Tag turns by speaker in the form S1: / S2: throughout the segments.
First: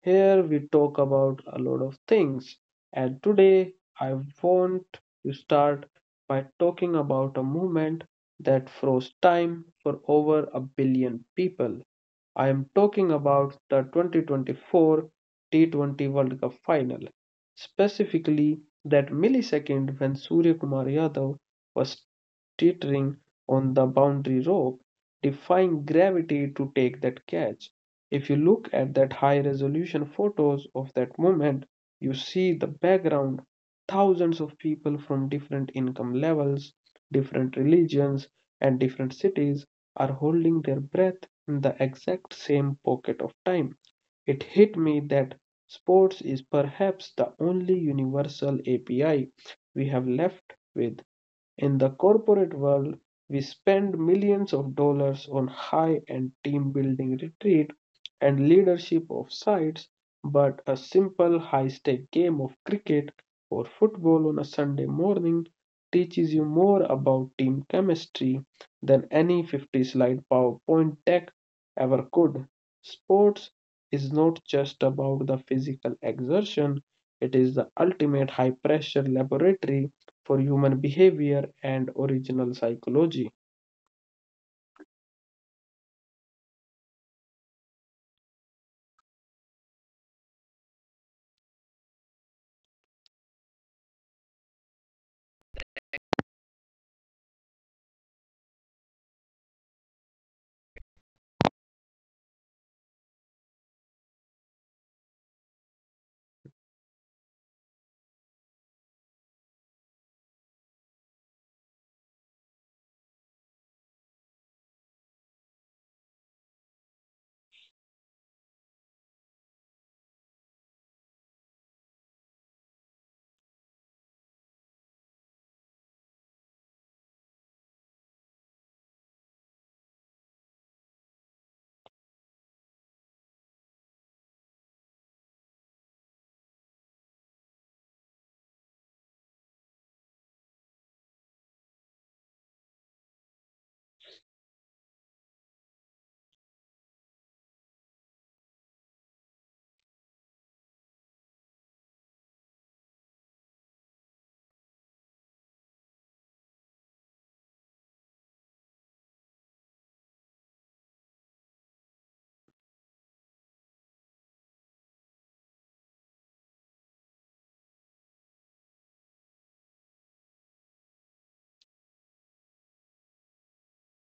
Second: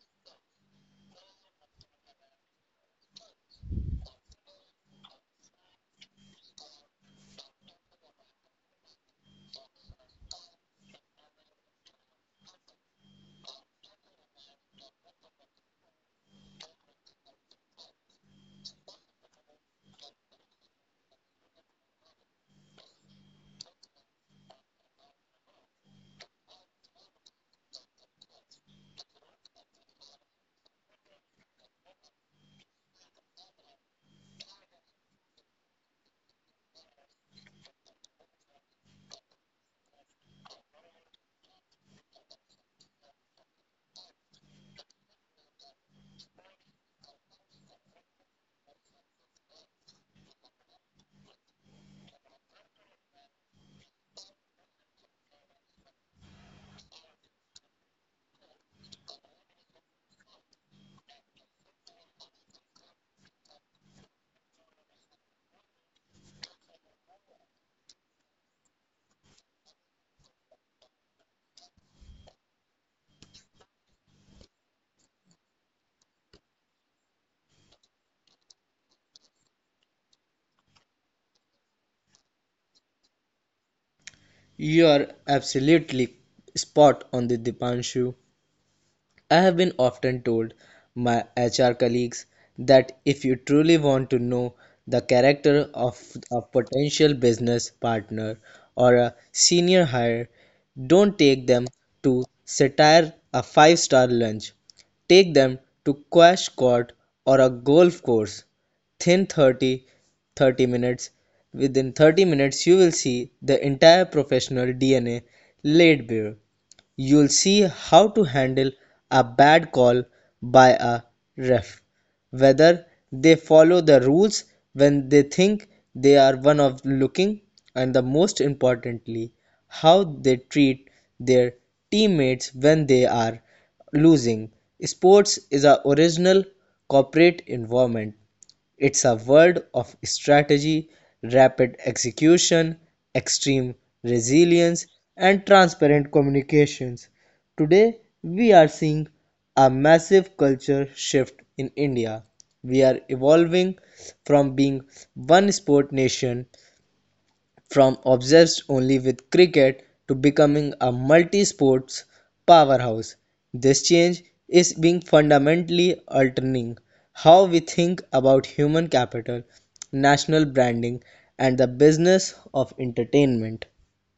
S1: Here we talk about a lot of things and today I want to start by talking about a movement that froze time for over a billion people. I am talking about the 2024 T20 World Cup final, specifically that millisecond when Surya Kumar Yadav was teetering on the boundary rope defying gravity to take that catch. If you look at that high resolution photos of that moment, you see the background thousands of people from different income levels, different religions, and different cities are holding their breath in the exact same pocket of time. It hit me that sports is perhaps the only universal API we have left with. In the corporate world, we spend millions of dollars on high end team building retreat and leadership of sites, but a simple high stake game of cricket or football on a Sunday morning teaches you more about team chemistry than any 50 slide PowerPoint deck ever could. Sports is not just about the physical exertion, it is the ultimate high pressure laboratory for human behavior and original psychology.
S2: You are absolutely spot on the Dipanshu. I have been often told my HR colleagues that if you truly want to know the character of a potential business partner or a senior hire, don't take them to satire a five-star lunch. Take them to quash court or a golf course. Thin 30, 30 minutes. Within 30 minutes, you will see the entire professional DNA laid bare. You'll see how to handle a bad call by a ref, whether they follow the rules when they think they are one of looking, and the most importantly, how they treat their teammates when they are losing. Sports is a original corporate environment. It's a world of strategy, rapid execution, extreme resilience, and transparent communications. Today, we are seeing a massive culture shift in India. We are evolving from being 1 sport nation from obsessed only with cricket to becoming a multi sports powerhouse. This change is being fundamentally altering how we think about human capital, national branding, and the business of entertainment.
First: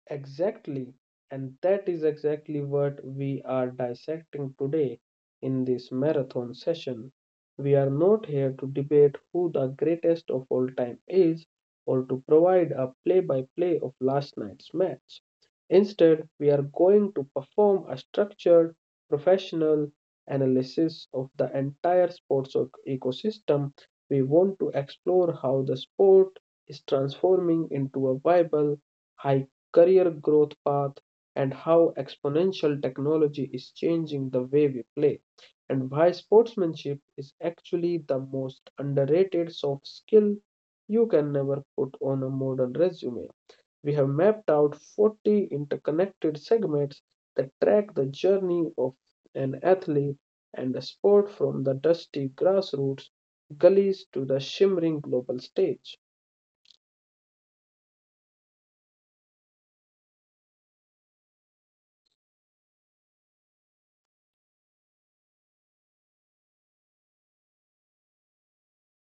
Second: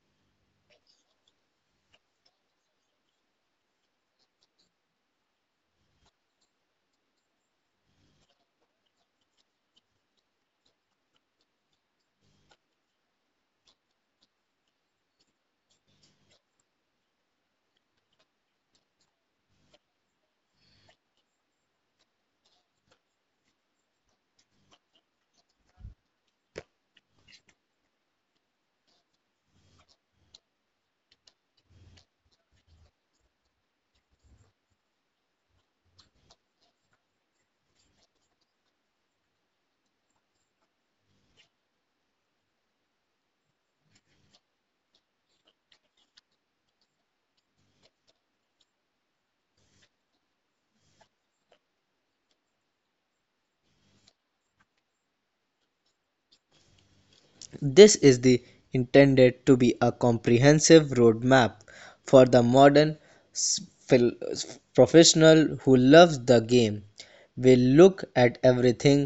S1: Exactly. And that is exactly what we are dissecting today in this marathon session. We are not here to debate who the greatest of all time is or to provide a play by play of last night's match. Instead, we are going to perform a structured, professional analysis of the entire sports ecosystem. We want to explore how the sport is transforming into a viable, high career growth path, and how exponential technology is changing the way we play, and why sportsmanship is actually the most underrated soft skill you can never put on a modern resume. We have mapped out 40 interconnected segments that track the journey of an athlete and the sport from the dusty grassroots gullies to the shimmering global stage.
S2: This is the intended to be a comprehensive roadmap for the modern professional who loves the game. We look at everything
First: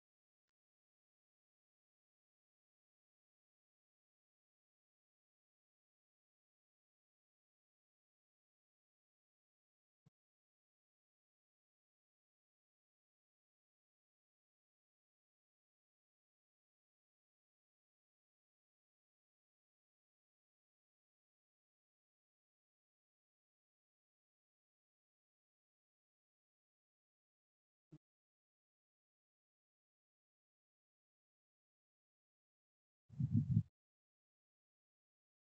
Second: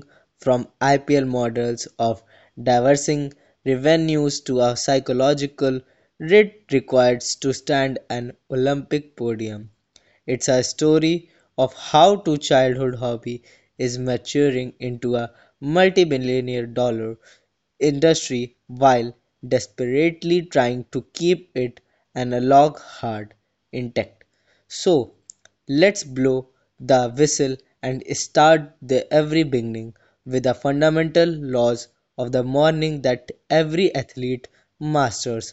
S2: from IPL models of diversing revenues to a psychological rate required to stand an Olympic podium. It's a story of how two childhood hobby is maturing into a multi-billion-dollar industry while desperately trying to keep it analog hard intact. So, let's blow the whistle and start the every beginning with the fundamental laws of the morning that every athlete masters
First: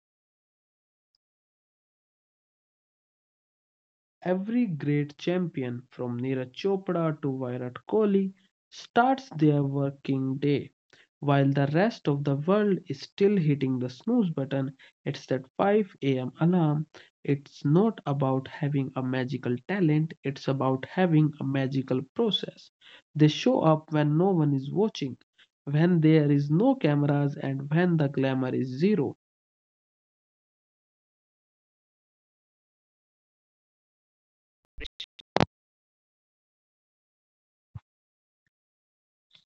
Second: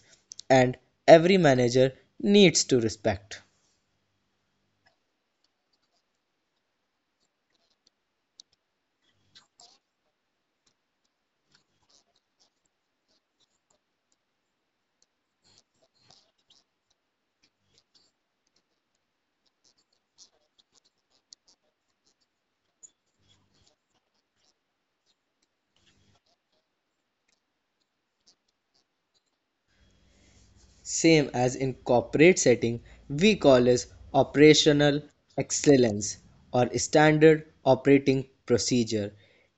S2: and every manager needs to respect.
S1: Every great champion, from Neeraj Chopra to Virat Kohli, starts their working day while the rest of the world is still hitting the snooze button. It's that 5 a.m. alarm. It's not about having a magical talent, it's about having a magical process. They show up when no one is watching, when there is no cameras, and when the glamour is zero.
S2: Same as in corporate setting, we call as operational excellence or standard operating procedure.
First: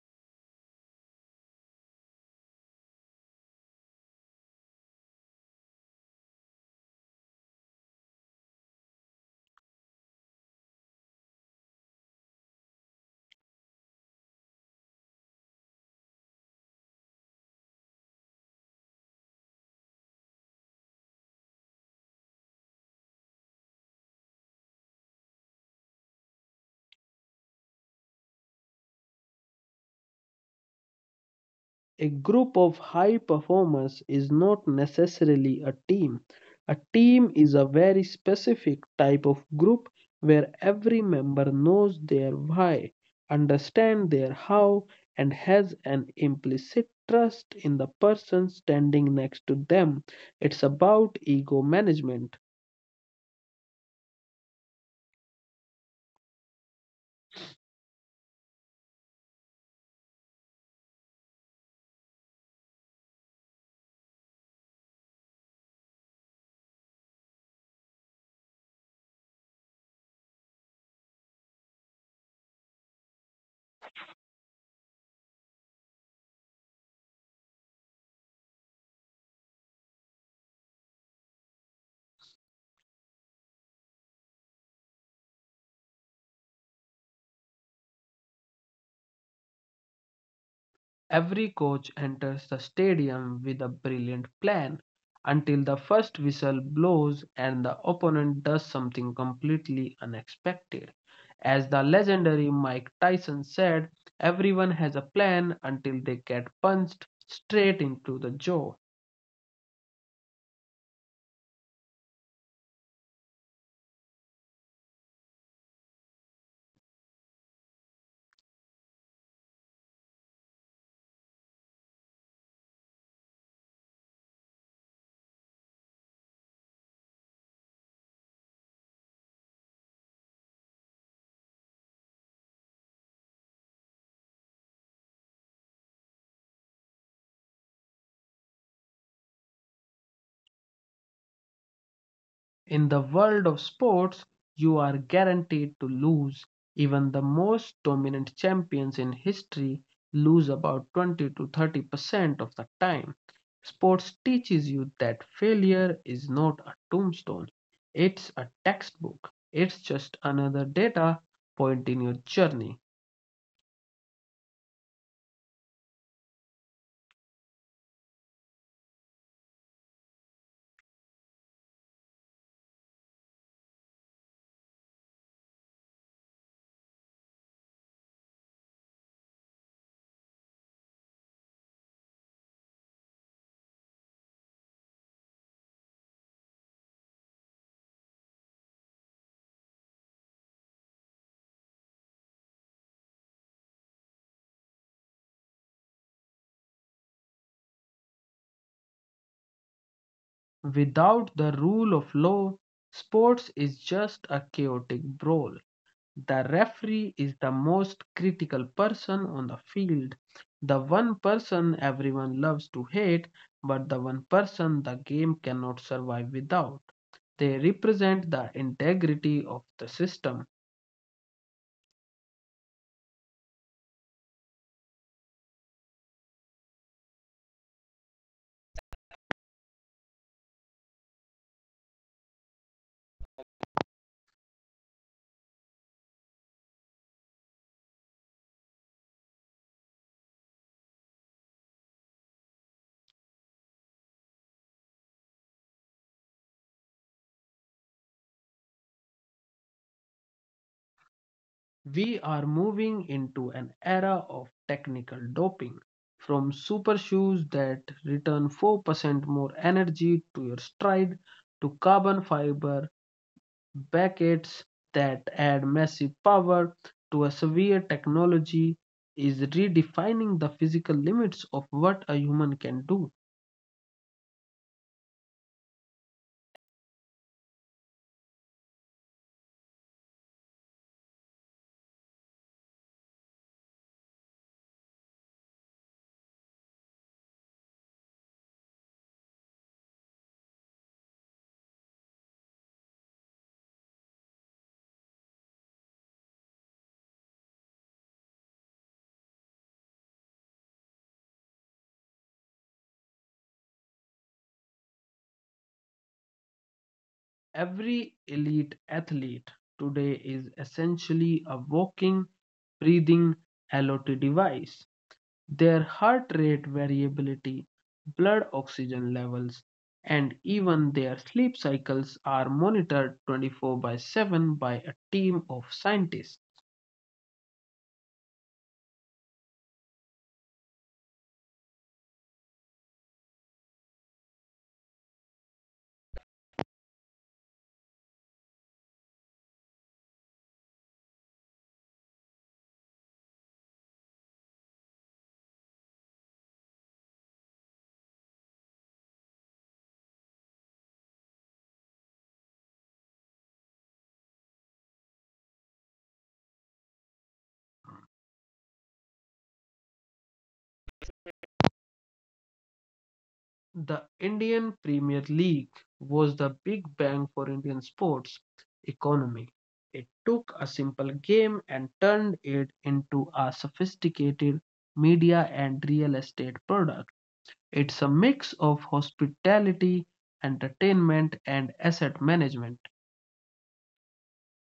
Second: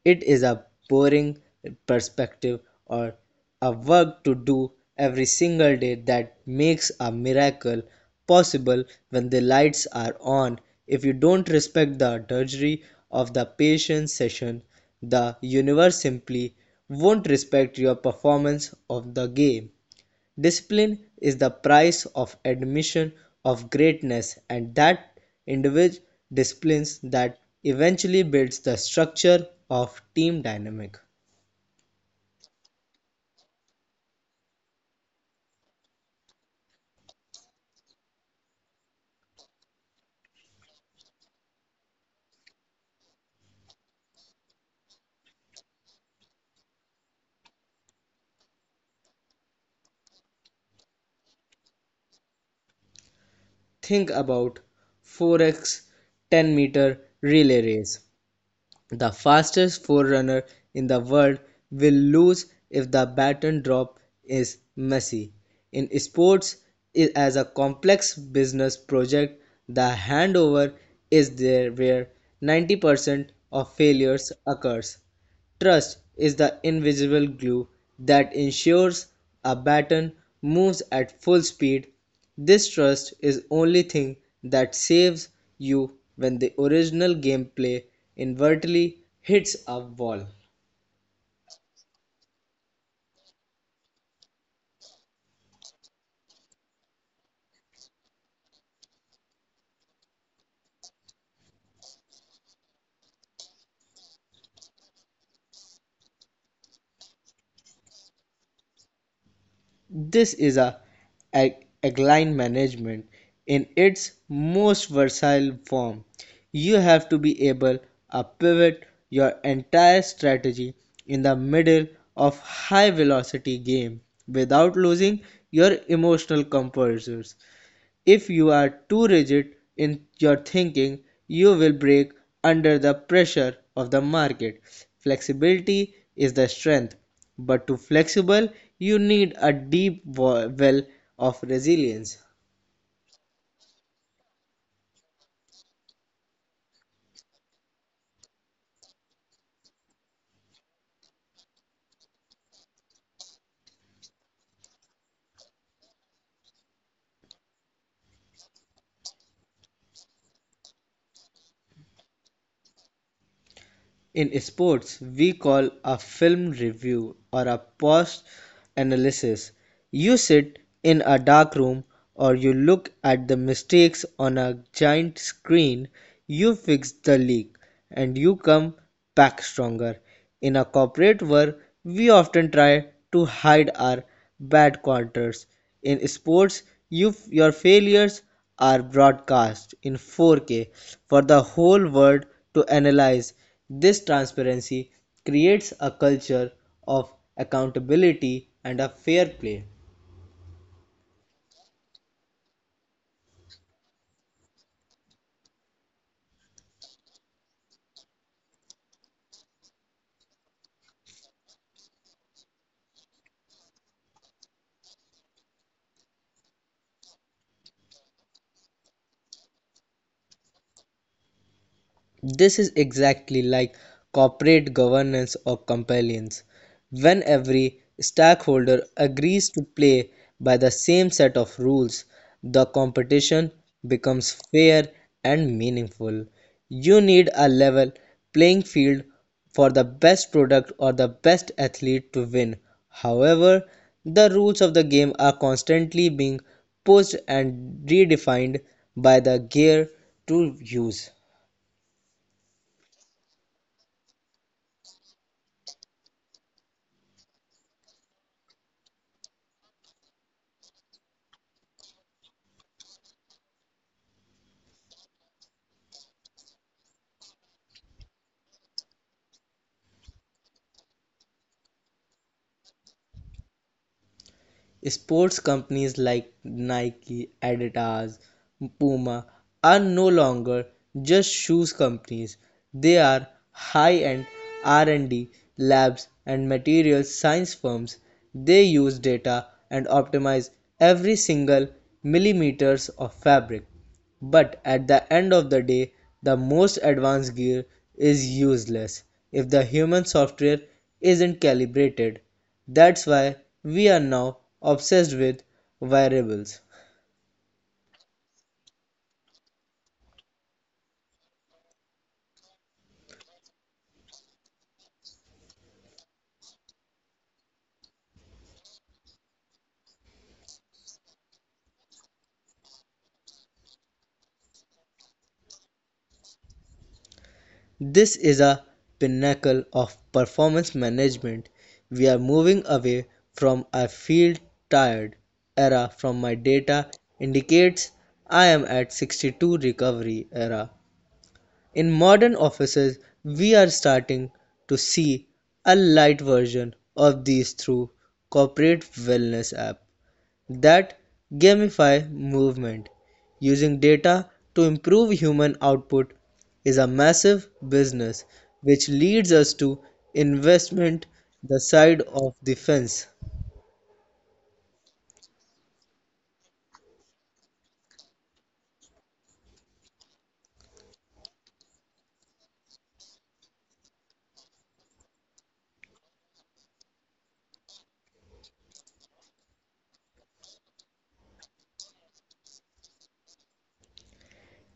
S2: It is a boring perspective or a work to do every single day that makes a miracle possible when the lights are on. If you don't respect the drudgery of the patient session, the universe simply won't respect your performance of the game. Discipline is the price of admission of greatness, and that individual disciplines that eventually builds the structure of team dynamic.
S1: A group of high performers is not necessarily a team. A team is a very specific type of group where every member knows their why, understands their how, and has an implicit trust in the person standing next to them. It's about ego management.
S2: Think about 4x10 meter relay race. The fastest forerunner in the world will lose if the baton drop is messy. In sports, as a complex business project, the handover is there where 90% of failures occurs. Trust is the invisible glue that ensures a baton moves at full speed. This trust is only thing that saves you when the original gameplay inadvertently hits a wall.
S1: Every coach enters the stadium with a brilliant plan until the first whistle blows and the opponent does something completely unexpected. As the legendary Mike Tyson said, everyone has a plan until they get punched straight into the jaw.
S2: This is a agile management in its most versatile form. You have to be able to pivot your entire strategy in the middle of high velocity game without losing your emotional composure. If you are too rigid in your thinking, you will break under the pressure of the market. Flexibility is the strength, but to be flexible, you need a deep well of resilience.
S1: In the world of sports, you are guaranteed to lose. Even the most dominant champions in history lose about 20 to 30% of the time. Sports teaches you that failure is not a tombstone, it's a textbook, it's just another data point in your journey.
S2: In sports, we call a film review or a post analysis. You sit in a dark room or you look at the mistakes on a giant screen, you fix the leak and you come back stronger. In a corporate world, we often try to hide our bad quarters. In sports, you, your failures are broadcast in 4K for the whole world to analyze. This transparency creates a culture of accountability and a fair play.
S1: Without the rule of law, sports is just a chaotic brawl. The referee is the most critical person on the field, the one person everyone loves to hate, but the one person the game cannot survive without. They represent the integrity of the system.
S2: This is exactly like corporate governance or compliance. When every stakeholder agrees to play by the same set of rules, the competition becomes fair and meaningful. You need a level playing field for the best product or the best athlete to win. However, the rules of the game are constantly being pushed and redefined by the gear to use.
S1: We are moving into an era of technical doping. From super shoes that return 4% more energy to your stride to carbon fiber brackets that add massive power to a severe technology is redefining the physical limits of what a human can do.
S2: Sports companies like Nike, Adidas, Puma are no longer just shoes companies. They are high-end R&D labs and materials science firms. They use data and optimize every single millimeters of fabric. But at the end of the day the most advanced gear is useless if the human software isn't calibrated. That's why we are now obsessed with variables.
S1: Every elite athlete today is essentially a walking, breathing LOT device. Their heart rate variability, blood oxygen levels, and even their sleep cycles are monitored 24 by 7 by a team of scientists.
S2: This is a pinnacle of performance management. We are moving away from I feel tired era from my data indicates I am at 62 recovery era. In modern offices we are starting to see a light version of these through corporate wellness app that gamify movement. Using data to improve human output is a massive business which leads us to investment the side of the fence.
S1: The Indian Premier League was the big bang for Indian sports economy. It took a simple game and turned it into a sophisticated media and real estate product. It's a mix of hospitality, entertainment, and asset management.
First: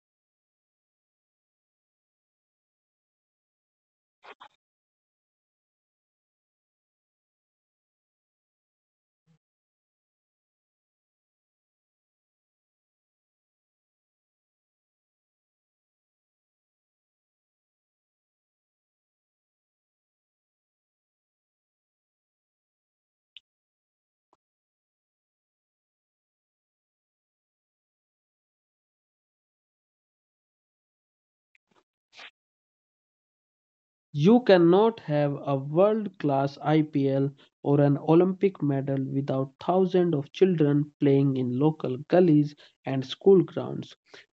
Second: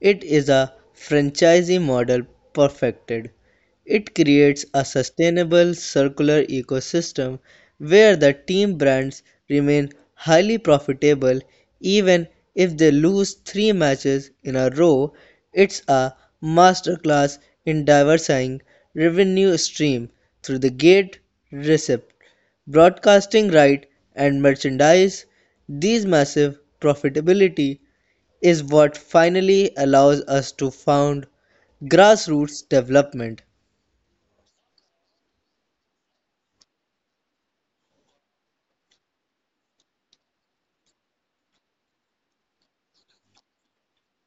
S2: It is a franchisee model perfected. It creates a sustainable circular ecosystem where the team brands remain highly profitable even if they lose three matches in a row. It's a masterclass in diversifying revenue stream through the gate, receipt, broadcasting right, and merchandise. These massive profitability is what finally allows us to found grassroots development.
S1: You cannot have a world-class IPL or an Olympic medal without thousands of children playing in local gullies and school grounds.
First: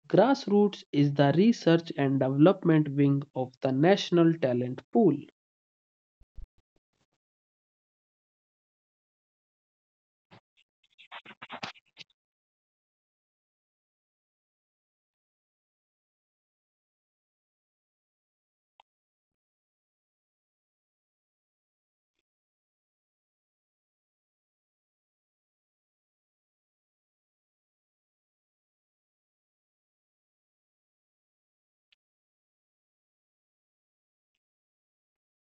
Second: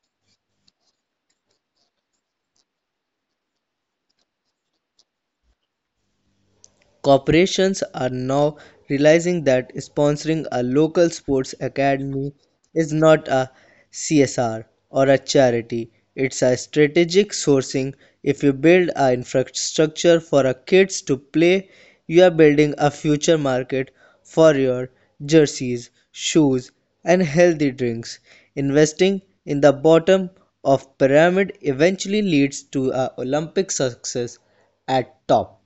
S1: Grassroots is the research and development wing of the national talent pool.
S2: Corporations are now realizing that sponsoring a local sports academy is not a CSR or a charity, it's a strategic sourcing. If you build an infrastructure for a kids to play, you are building a future market for your jerseys, shoes, and healthy drinks. Investing in the bottom of pyramid eventually leads to a Olympic success at top.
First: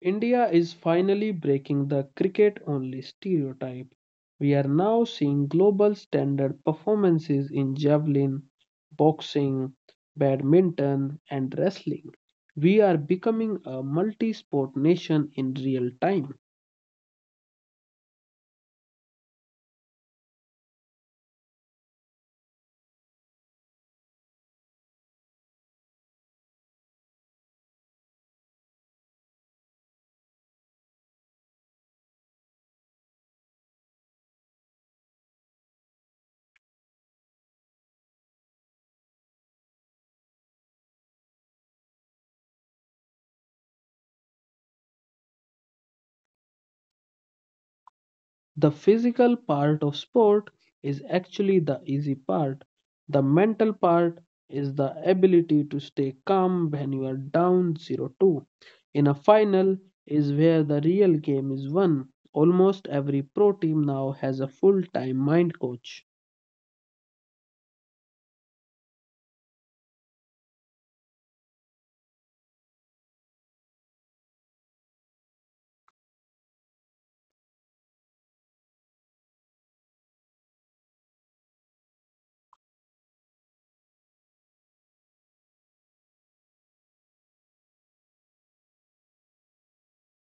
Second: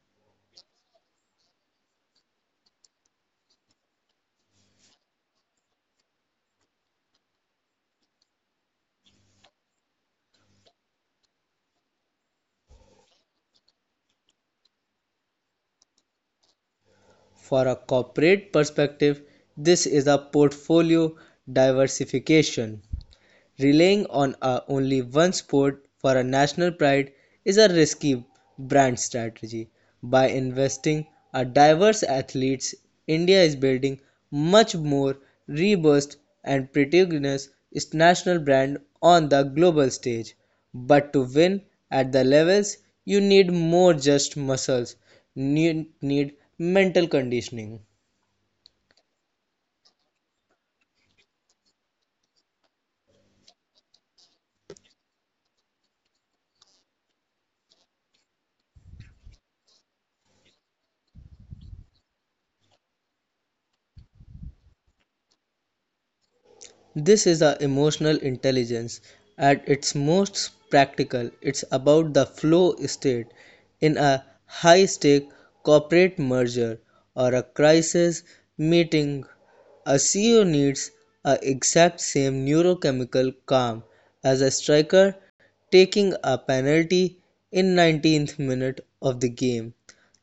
S1: India is finally breaking the cricket only stereotype. We are now seeing global standard performances in javelin, boxing, badminton, and wrestling. We are becoming a multi sport nation in real time.
S2: For a corporate perspective, this is a portfolio diversification. Relying on a only one sport for a national pride is a risky brand strategy. By investing in diverse athletes, India is building much more robust and prestigious its national brand on the global stage. But to win at the levels, you need more just muscles. You need mental conditioning.
S1: The physical part of sport is actually the easy part. The mental part is the ability to stay calm when you are down 0-2. In a final is where the real game is won. Almost every pro team now has a full-time mind coach.
S2: This is the emotional intelligence at its most practical. It's about the flow state in a high stake corporate merger or a crisis meeting. A CEO needs a exact same neurochemical calm as a striker taking a penalty in 19th minute of the game.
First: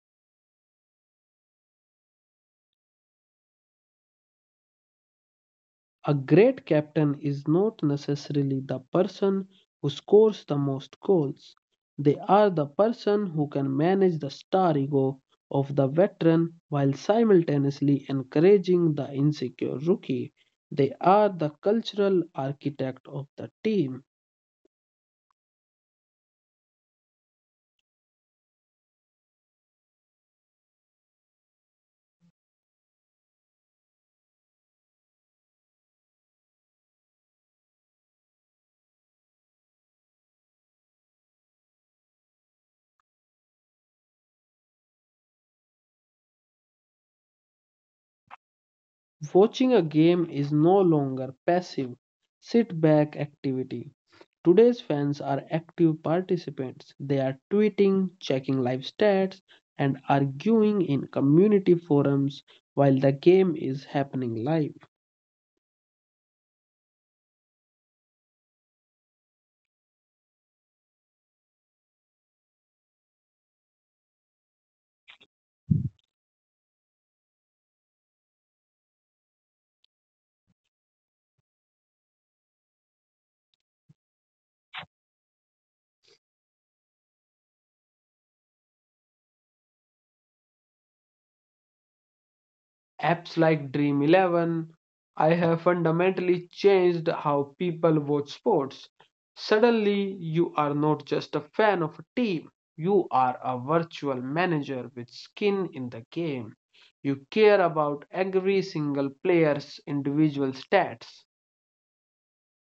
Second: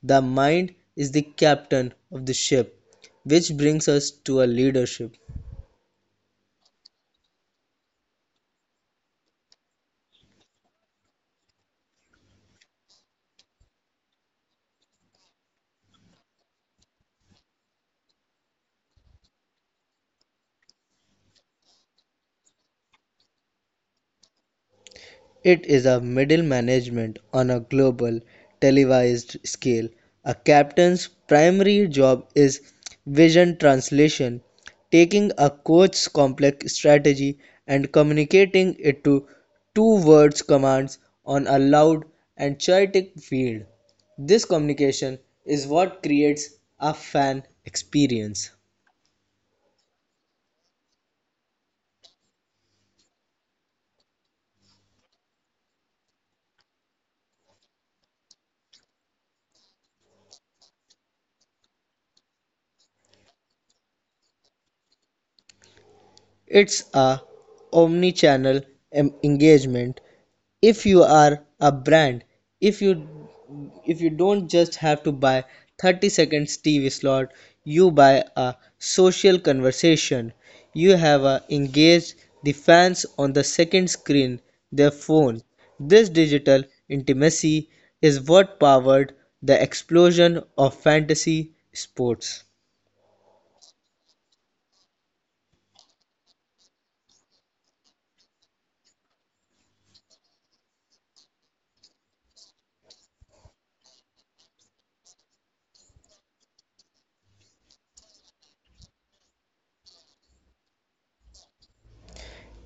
S2: The mind is the captain of the ship, which brings us to a leadership.
S1: A great captain is not necessarily the person who scores the most goals. They are the person who can manage the star ego of the veteran while simultaneously encouraging the insecure rookie. They are the cultural architect of the team.
S2: It is a middle management on a global televised scale. A captain's primary job is vision translation, taking a coach's complex strategy and communicating it to two words commands on a loud and chaotic field. This communication is what creates a fan experience.
S1: Watching a game is no longer passive sit back activity. Today's fans are active participants. They are tweeting, checking live stats, and arguing in community forums while the game is happening live.
S2: It's a omni-channel engagement. If you are a brand, if you if you don't just have to buy 30 seconds tv slot, you buy a social conversation, you have a engaged the fans on the second screen, their phone. This digital intimacy is what powered the explosion of fantasy sports.
S1: Apps like Dream 11, I have fundamentally changed how people watch sports. Suddenly, you are not just a fan of a team, you are a virtual manager with skin in the game. You care about every single player's individual stats.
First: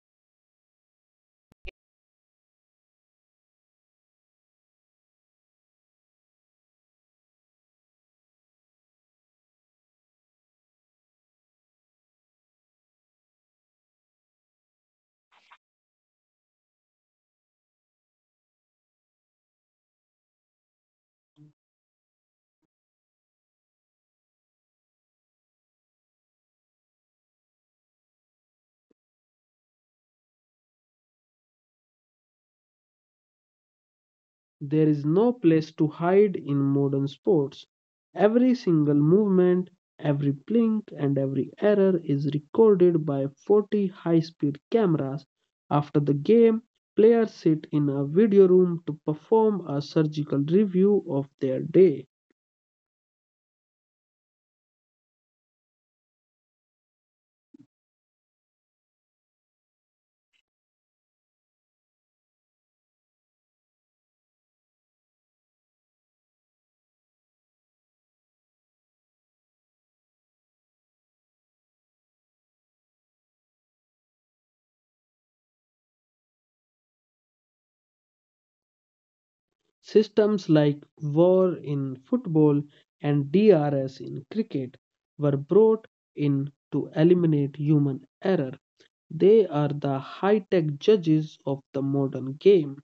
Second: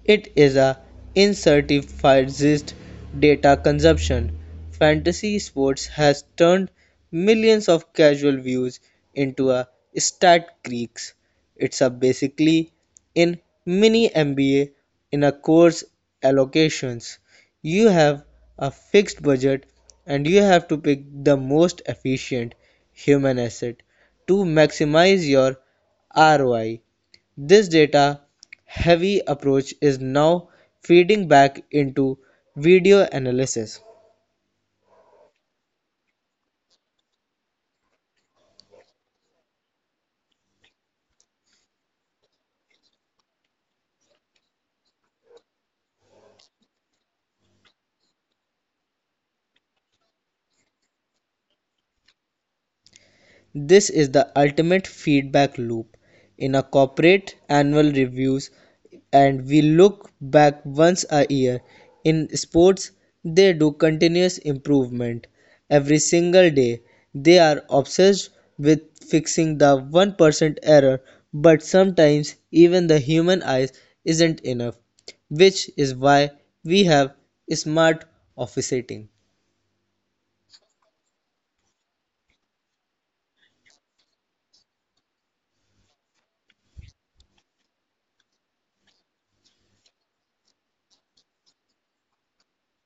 S2: It is a incentivized data consumption. Fantasy sports has turned millions of casual views into a stat creeks. It's a basically in mini MBA in a course allocations. You have a fixed budget and you have to pick the most efficient human asset to maximize your ROI. This data heavy approach is now feeding back into video analysis.
S1: There is no place to hide in modern sports. Every single movement, every blink, and every error is recorded by 40 high speed cameras. After the game, players sit in a video room to perform a surgical review of their day.
S2: This is the ultimate feedback loop. In a corporate annual reviews and we look back once a year. In sports they do continuous improvement every single day. They are obsessed with fixing the 1% error, but sometimes even the human eyes isn't enough, which is why we have smart office setting.
S1: Systems like VAR in football and DRS in cricket were brought in to eliminate human error. They are the high tech judges of the modern game.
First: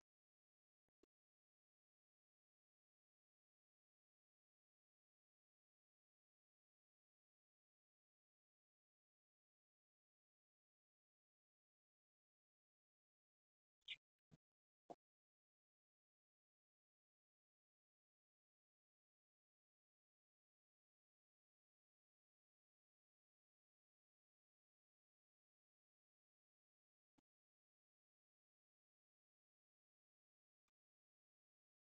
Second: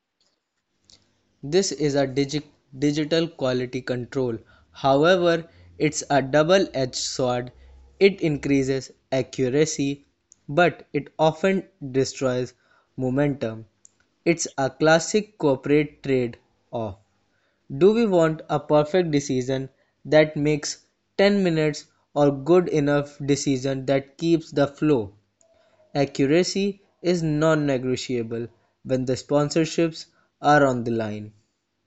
S2: This is a digital quality control. However, it's a double edged sword. It increases accuracy, but it often destroys momentum. It's a classic corporate trade off. Do we want a perfect decision that makes 10 minutes or good enough decision that keeps the flow? Accuracy is non negotiable when the sponsorships are on the line.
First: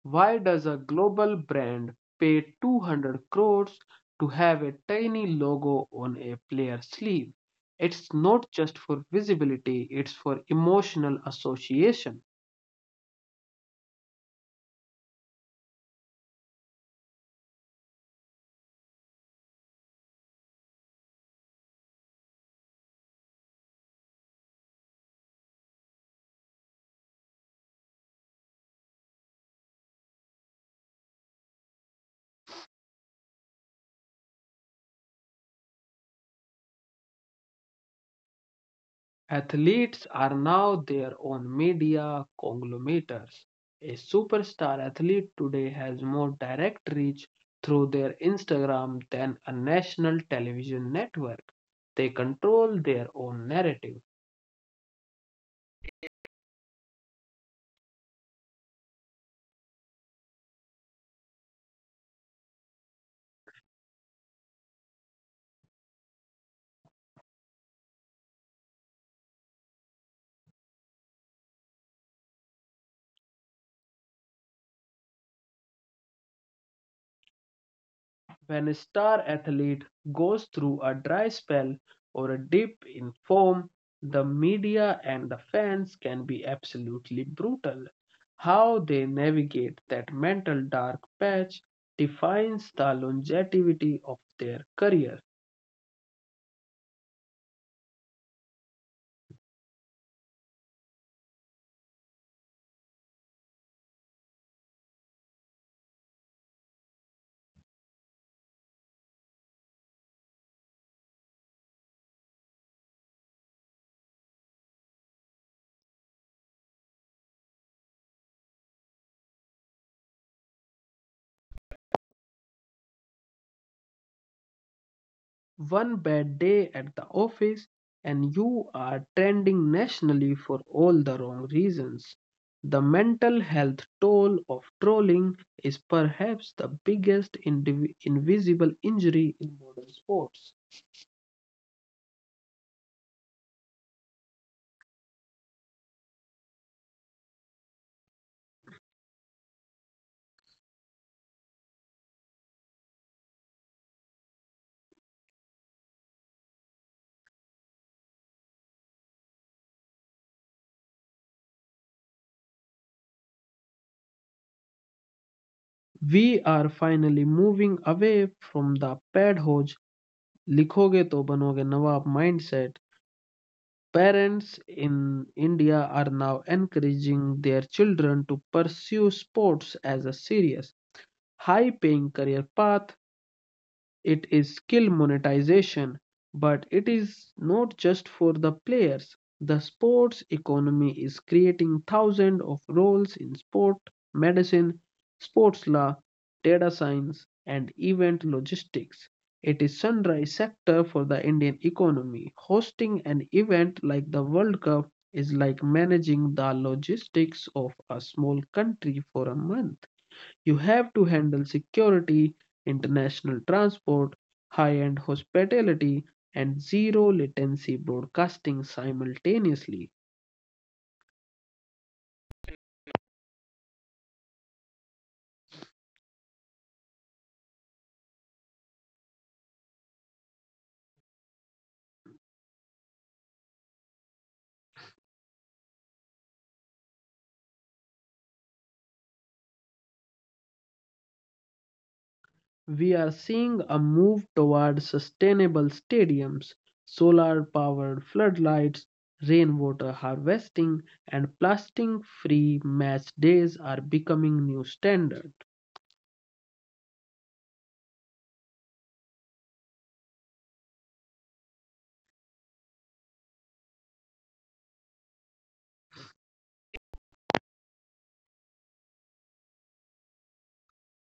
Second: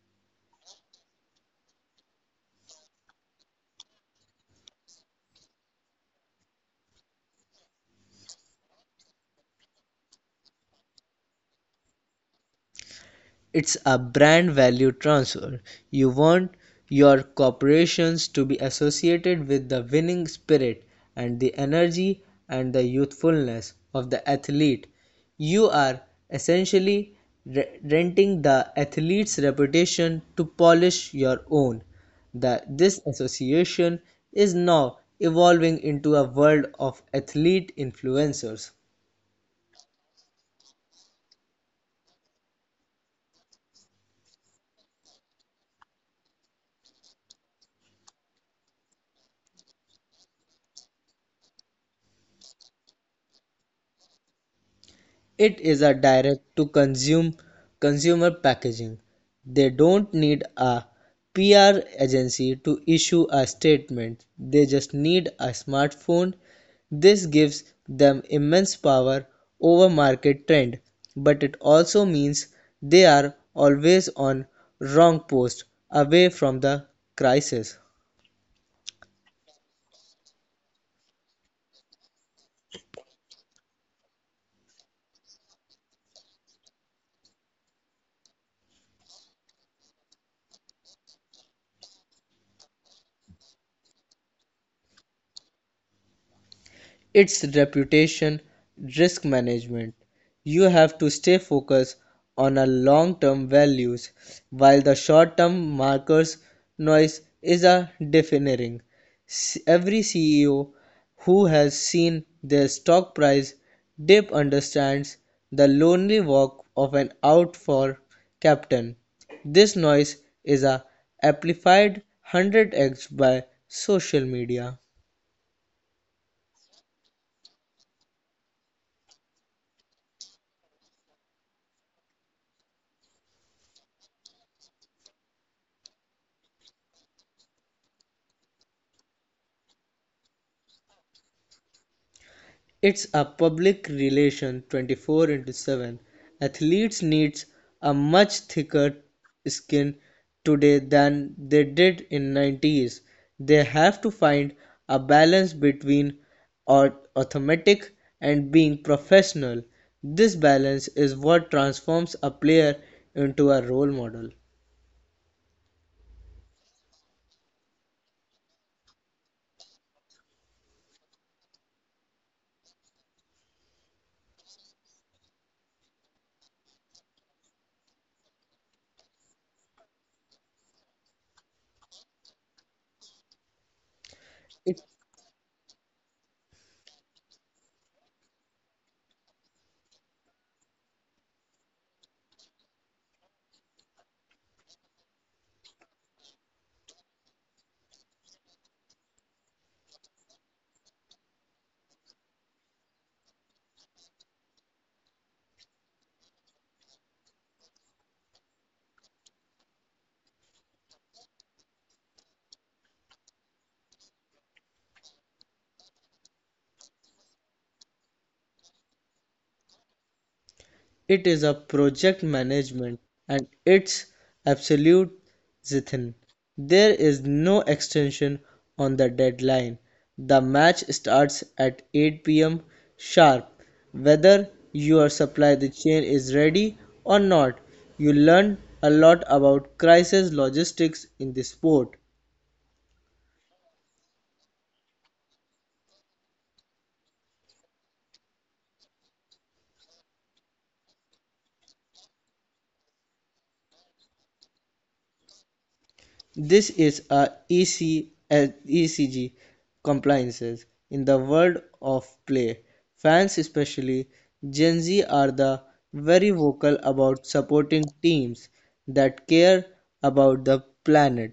S1: Why does a global brand pay 200 crores to have a tiny logo on a player's sleeve? It's not just for visibility, it's for emotional association.
S2: It's a brand value transfer. You want your corporations to be associated with the winning spirit and the energy and the youthfulness of the athlete. You are essentially renting the athlete's reputation to polish your own. This association is now evolving into a world of athlete influencers.
S1: Athletes are now their own media conglomerates. A superstar athlete today has more direct reach through their Instagram than a national television network. They control their own narrative.
S2: It is a direct to consume consumer packaging. They don't need a PR agency to issue a statement. They just need a smartphone. This gives them immense power over market trend, but it also means they are always on wrong post away from the crisis.
S1: When a star athlete goes through a dry spell or a dip in form, the media and the fans can be absolutely brutal. How they navigate that mental dark patch defines the longevity of their career.
S2: Its reputation, risk management. You have to stay focused on our long term values while the short term markers noise is a deafening. Every CEO who has seen their stock price dip understands the lonely walk of an out for captain. This noise is a amplified 100x by social media.
S1: One bad day at the office and you are trending nationally for all the wrong reasons. The mental health toll of trolling is perhaps the biggest invisible injury in modern sports.
S2: It's a public relation 24 into 7. Athletes need a much thicker skin today than they did in 90s. They have to find a balance between automatic and being professional. This balance is what transforms a player into a role model.
S1: We are finally moving away from the pad hoj likhoge to banoge nawab mindset. Parents in India are now encouraging their children to pursue sports as a serious high-paying career path. It is
S2: It
S1: skill monetization, but it is not just for the players. The sports economy is creating thousands of roles in sport, medicine, sports law, data science, and event logistics. It is sunrise sector for the Indian economy. Hosting an event like the World Cup is like managing the logistics of a small country for a month. You have to handle security, international transport, high-end hospitality, and zero-latency broadcasting simultaneously.
S2: It is a project management and it's absolute zithin. There is no extension on the deadline. The match starts at 8 p.m. sharp. Whether your supply the chain is ready or not, you learn a lot about crisis logistics in the sport.
S1: We are seeing a move toward sustainable stadiums, solar-powered floodlights, rainwater harvesting, and plastic-free match days are becoming new standards.
S2: This is a ECG compliances in the world of play. Fans, especially Gen Z, are the very vocal about supporting teams that care about the planet.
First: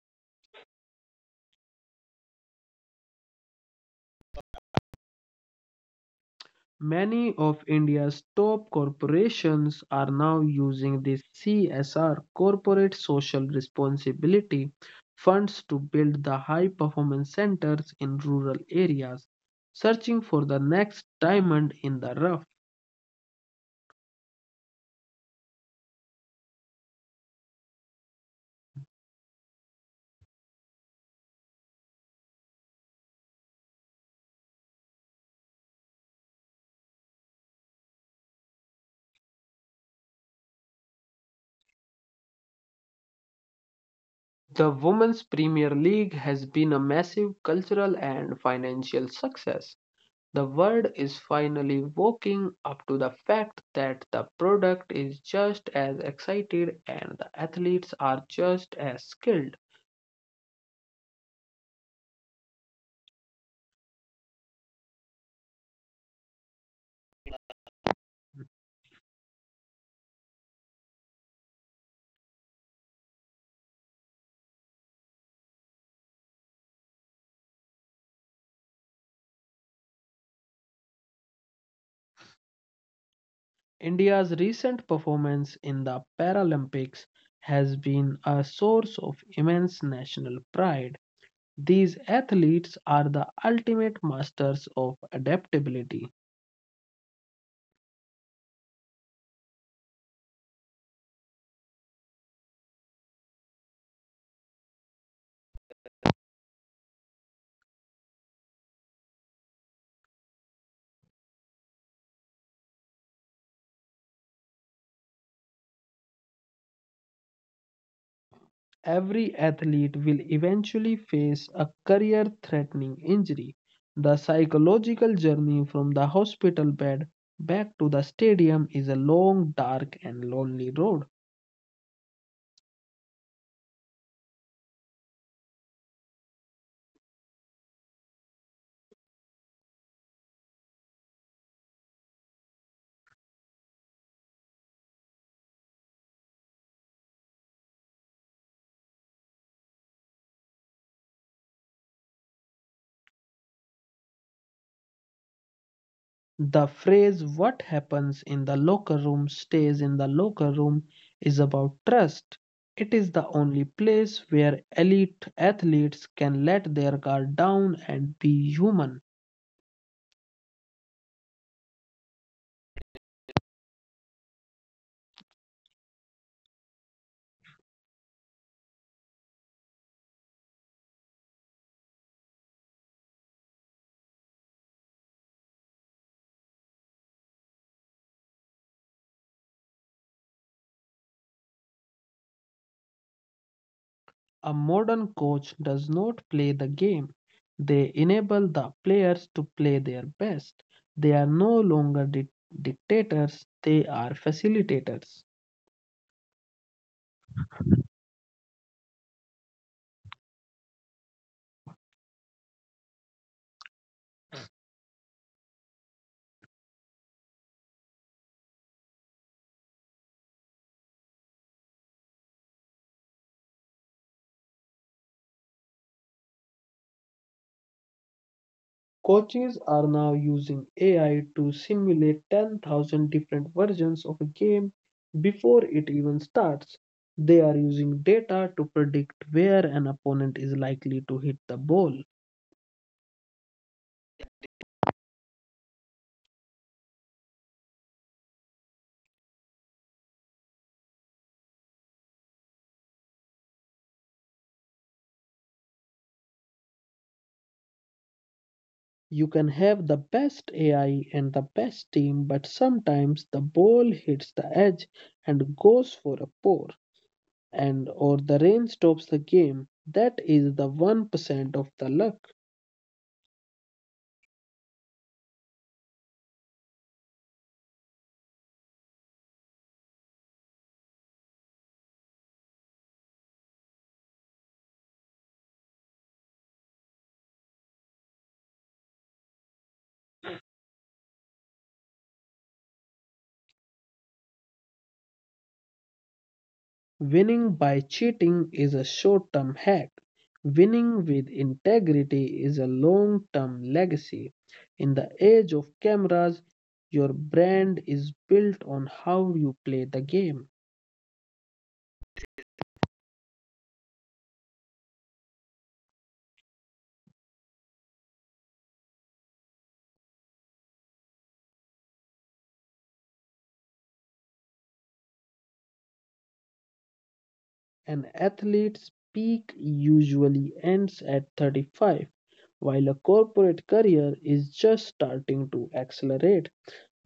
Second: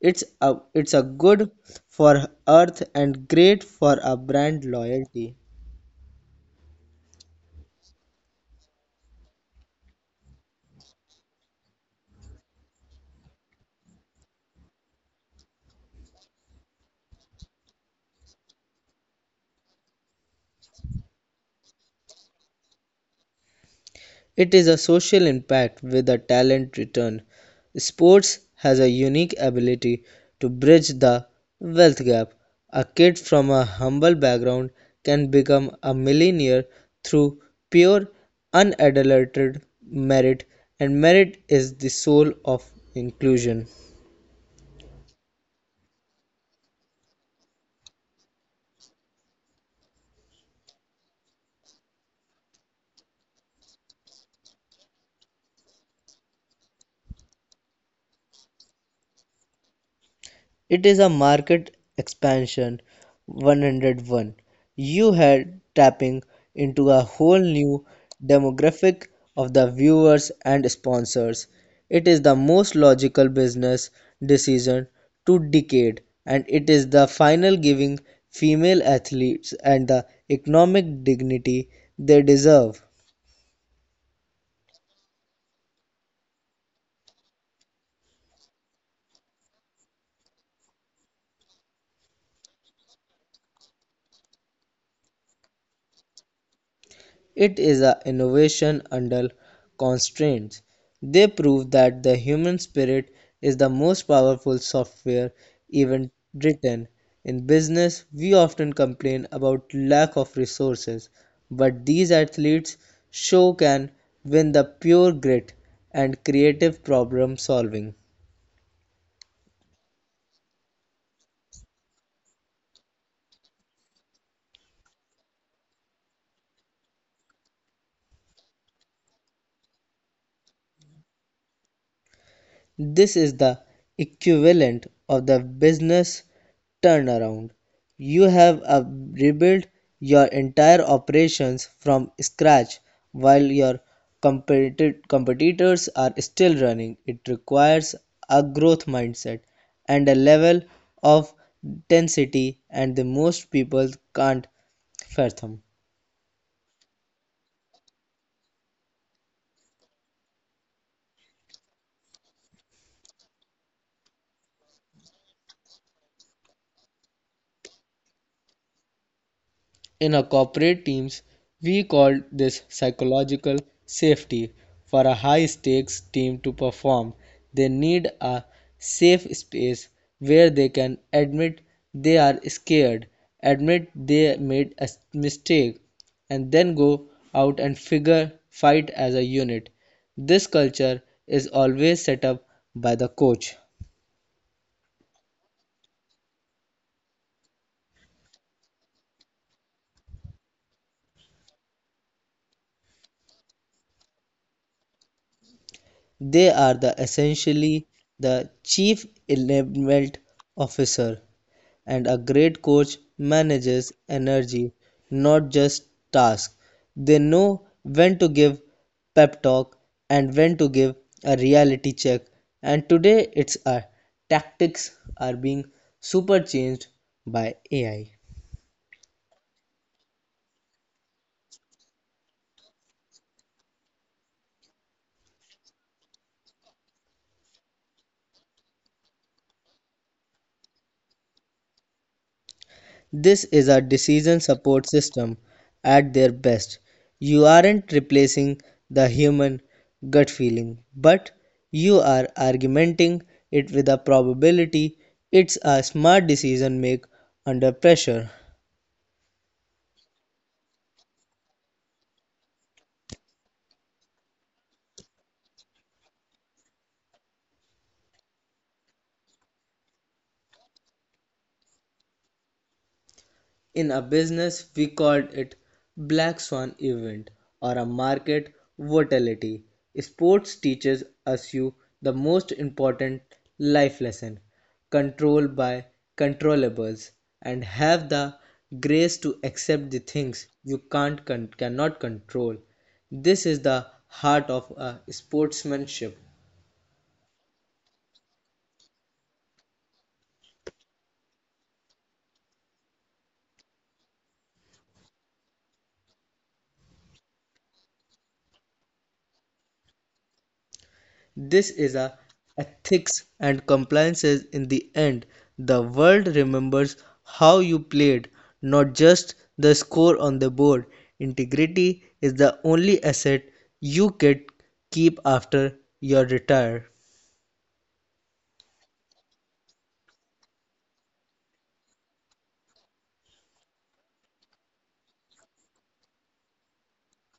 S2: It's a good for Earth and great for a brand loyalty.
S1: Many of India's top corporations are now using the CSR Corporate Social Responsibility funds to build the high performance centers in rural areas, searching for the next diamond in the rough.
S2: It is a social impact with a talent return. Sports has a unique ability to bridge the wealth gap. A kid from a humble background can become a millionaire through pure, unadulterated merit, and merit is the soul of inclusion.
S1: The Women's Premier League has been a massive cultural and financial success. The world is finally waking up to the fact that the product is just as excited and the athletes are just as skilled.
S2: It is a market expansion 101. You had tapping into a whole new demographic of the viewers and sponsors. It is the most logical business decision to decade, and it is the final giving female athletes and the economic dignity they deserve.
S1: India's recent performance in the Paralympics has been a source of immense national pride. These athletes are the ultimate masters of adaptability.
S2: It is an innovation under constraints. They prove that the human spirit is the most powerful software even written. In business, we often complain about lack of resources, but these athletes show can win the pure grit and creative problem solving.
S1: Every athlete will eventually face a career threatening injury. The psychological journey from the hospital bed back to the stadium is a long, dark, and lonely road.
S2: This is the equivalent of the business turnaround. You have rebuilt your entire operations from scratch while your competitors are still running. It requires a growth mindset and a level of intensity and the most people can't fathom.
S1: The phrase, what happens in the locker room stays in the locker room, is about trust. It is the only place where elite athletes can let their guard down and be human.
S2: In our corporate teams, we called this psychological safety. For a high stakes team to perform, they need a safe space where they can admit they are scared, admit they made a mistake, and then go out and figure fight as a unit. This culture is always set up by the coach.
S1: A modern coach does not play the game. They enable the players to play their best. They are no longer dictators, they are facilitators.
S2: They are the essentially the chief enablement officer, and a great coach manages energy, not just tasks. They know when to give pep talk and when to give a reality check. And today it's our tactics are being super changed by AI.
S1: Coaches are now using AI to simulate 10,000 different versions of a game before it even starts. They are using data to predict where an opponent is likely to hit the ball.
S2: This is a decision support system at their best. You aren't replacing the human gut feeling, but you are argumenting it with a probability. It's a smart decision make under pressure.
S1: You can have the best AI and the best team, but sometimes the ball hits the edge and goes for a pour, and or the rain stops the game. That is the 1% of the luck.
S2: In a business, we called it black swan event or a market volatility. Sports teaches us you the most important life lesson: control by controllables, and have the grace to accept the things you can't cannot control. This is the heart of sportsmanship.
S1: Winning by cheating is a short-term hack. Winning with integrity is a long-term legacy. In the age of cameras, your brand is built on how you play the game.
S2: This is a ethics and compliances in the end. The world remembers how you played, not just the score on the board. Integrity is the only asset you can keep after your retire.
S1: An athlete's peak usually ends at 35, while a corporate career is just starting to accelerate.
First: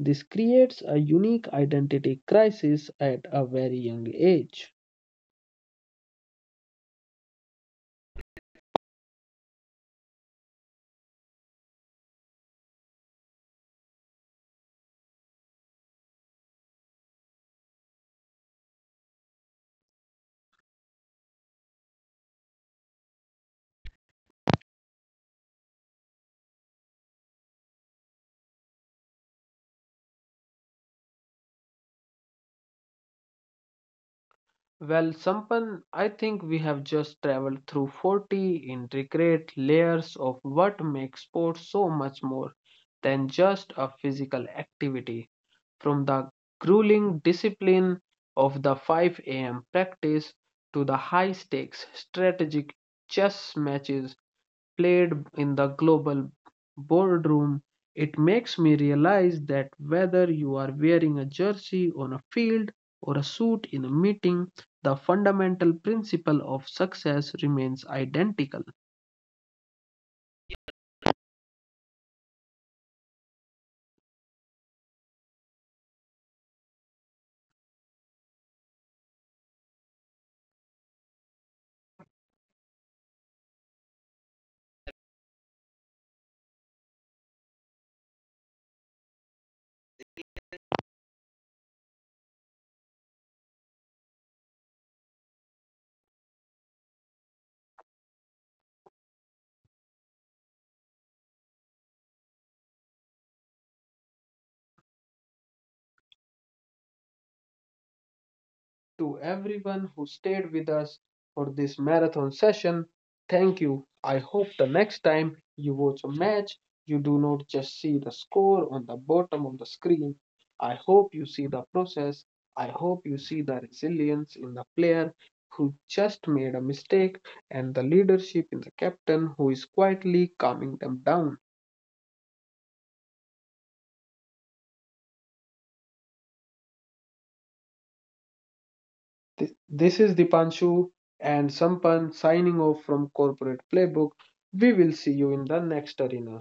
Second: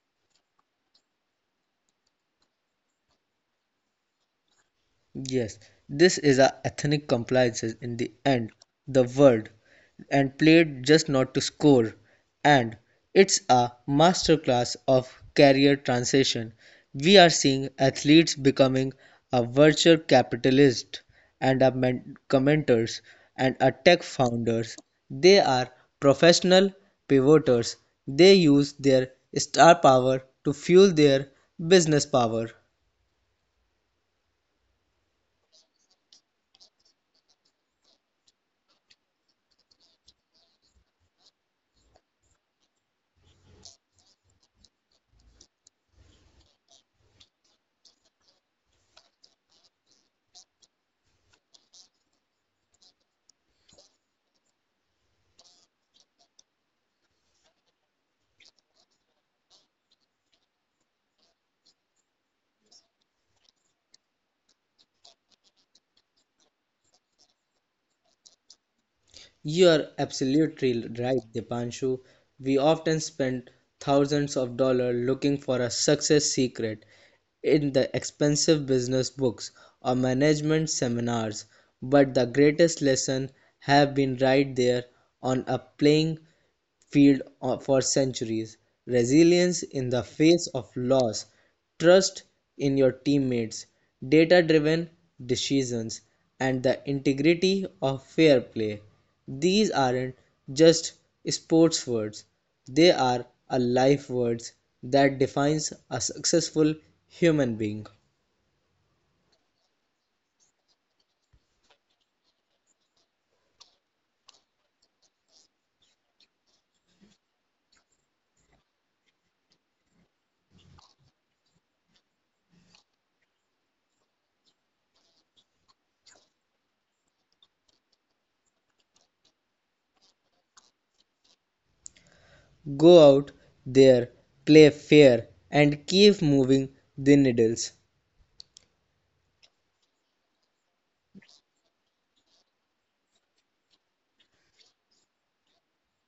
S1: This creates a unique identity crisis at a very young age.
S2: Yes, this is a ethnic compliances in the end, the word, and played just not to score. And it's a masterclass of career transition. We are seeing athletes becoming a virtual capitalist and a commenters and a tech founders. They are professional pivoters. They use their star power to fuel their business power.
S1: Well, Sampan, I think we have just traveled through 40 intricate layers of what makes sports so much more than just a physical activity. From the grueling discipline of the 5 a.m. practice to the high stakes strategic chess matches played in the global boardroom, it makes me realize that whether you are wearing a jersey on a field or a suit in a meeting, the fundamental principle of success remains identical.
S2: You're absolutely right, Dipanshu. We often spend thousands of dollars looking for a success secret in the expensive business books or management seminars, but the greatest lesson have been right there on a playing field for centuries, resilience in the face of loss, trust in your teammates, data driven decisions, and the integrity of fair play. These aren't just sports words, they are a life words that defines a successful human being.
S1: To everyone who stayed with us for this marathon session. Thank you. I hope the next time you watch a match, you do not just see the score on the bottom of the screen. I hope you see the process. I hope you see the resilience in the player who just made a mistake and the leadership in the captain who is quietly calming them down.
S2: Go out there, play fair, and keep moving the needles.
S1: This is Dipanshu and Sampan signing off from Corporate Playbook. We will see you in the next arena.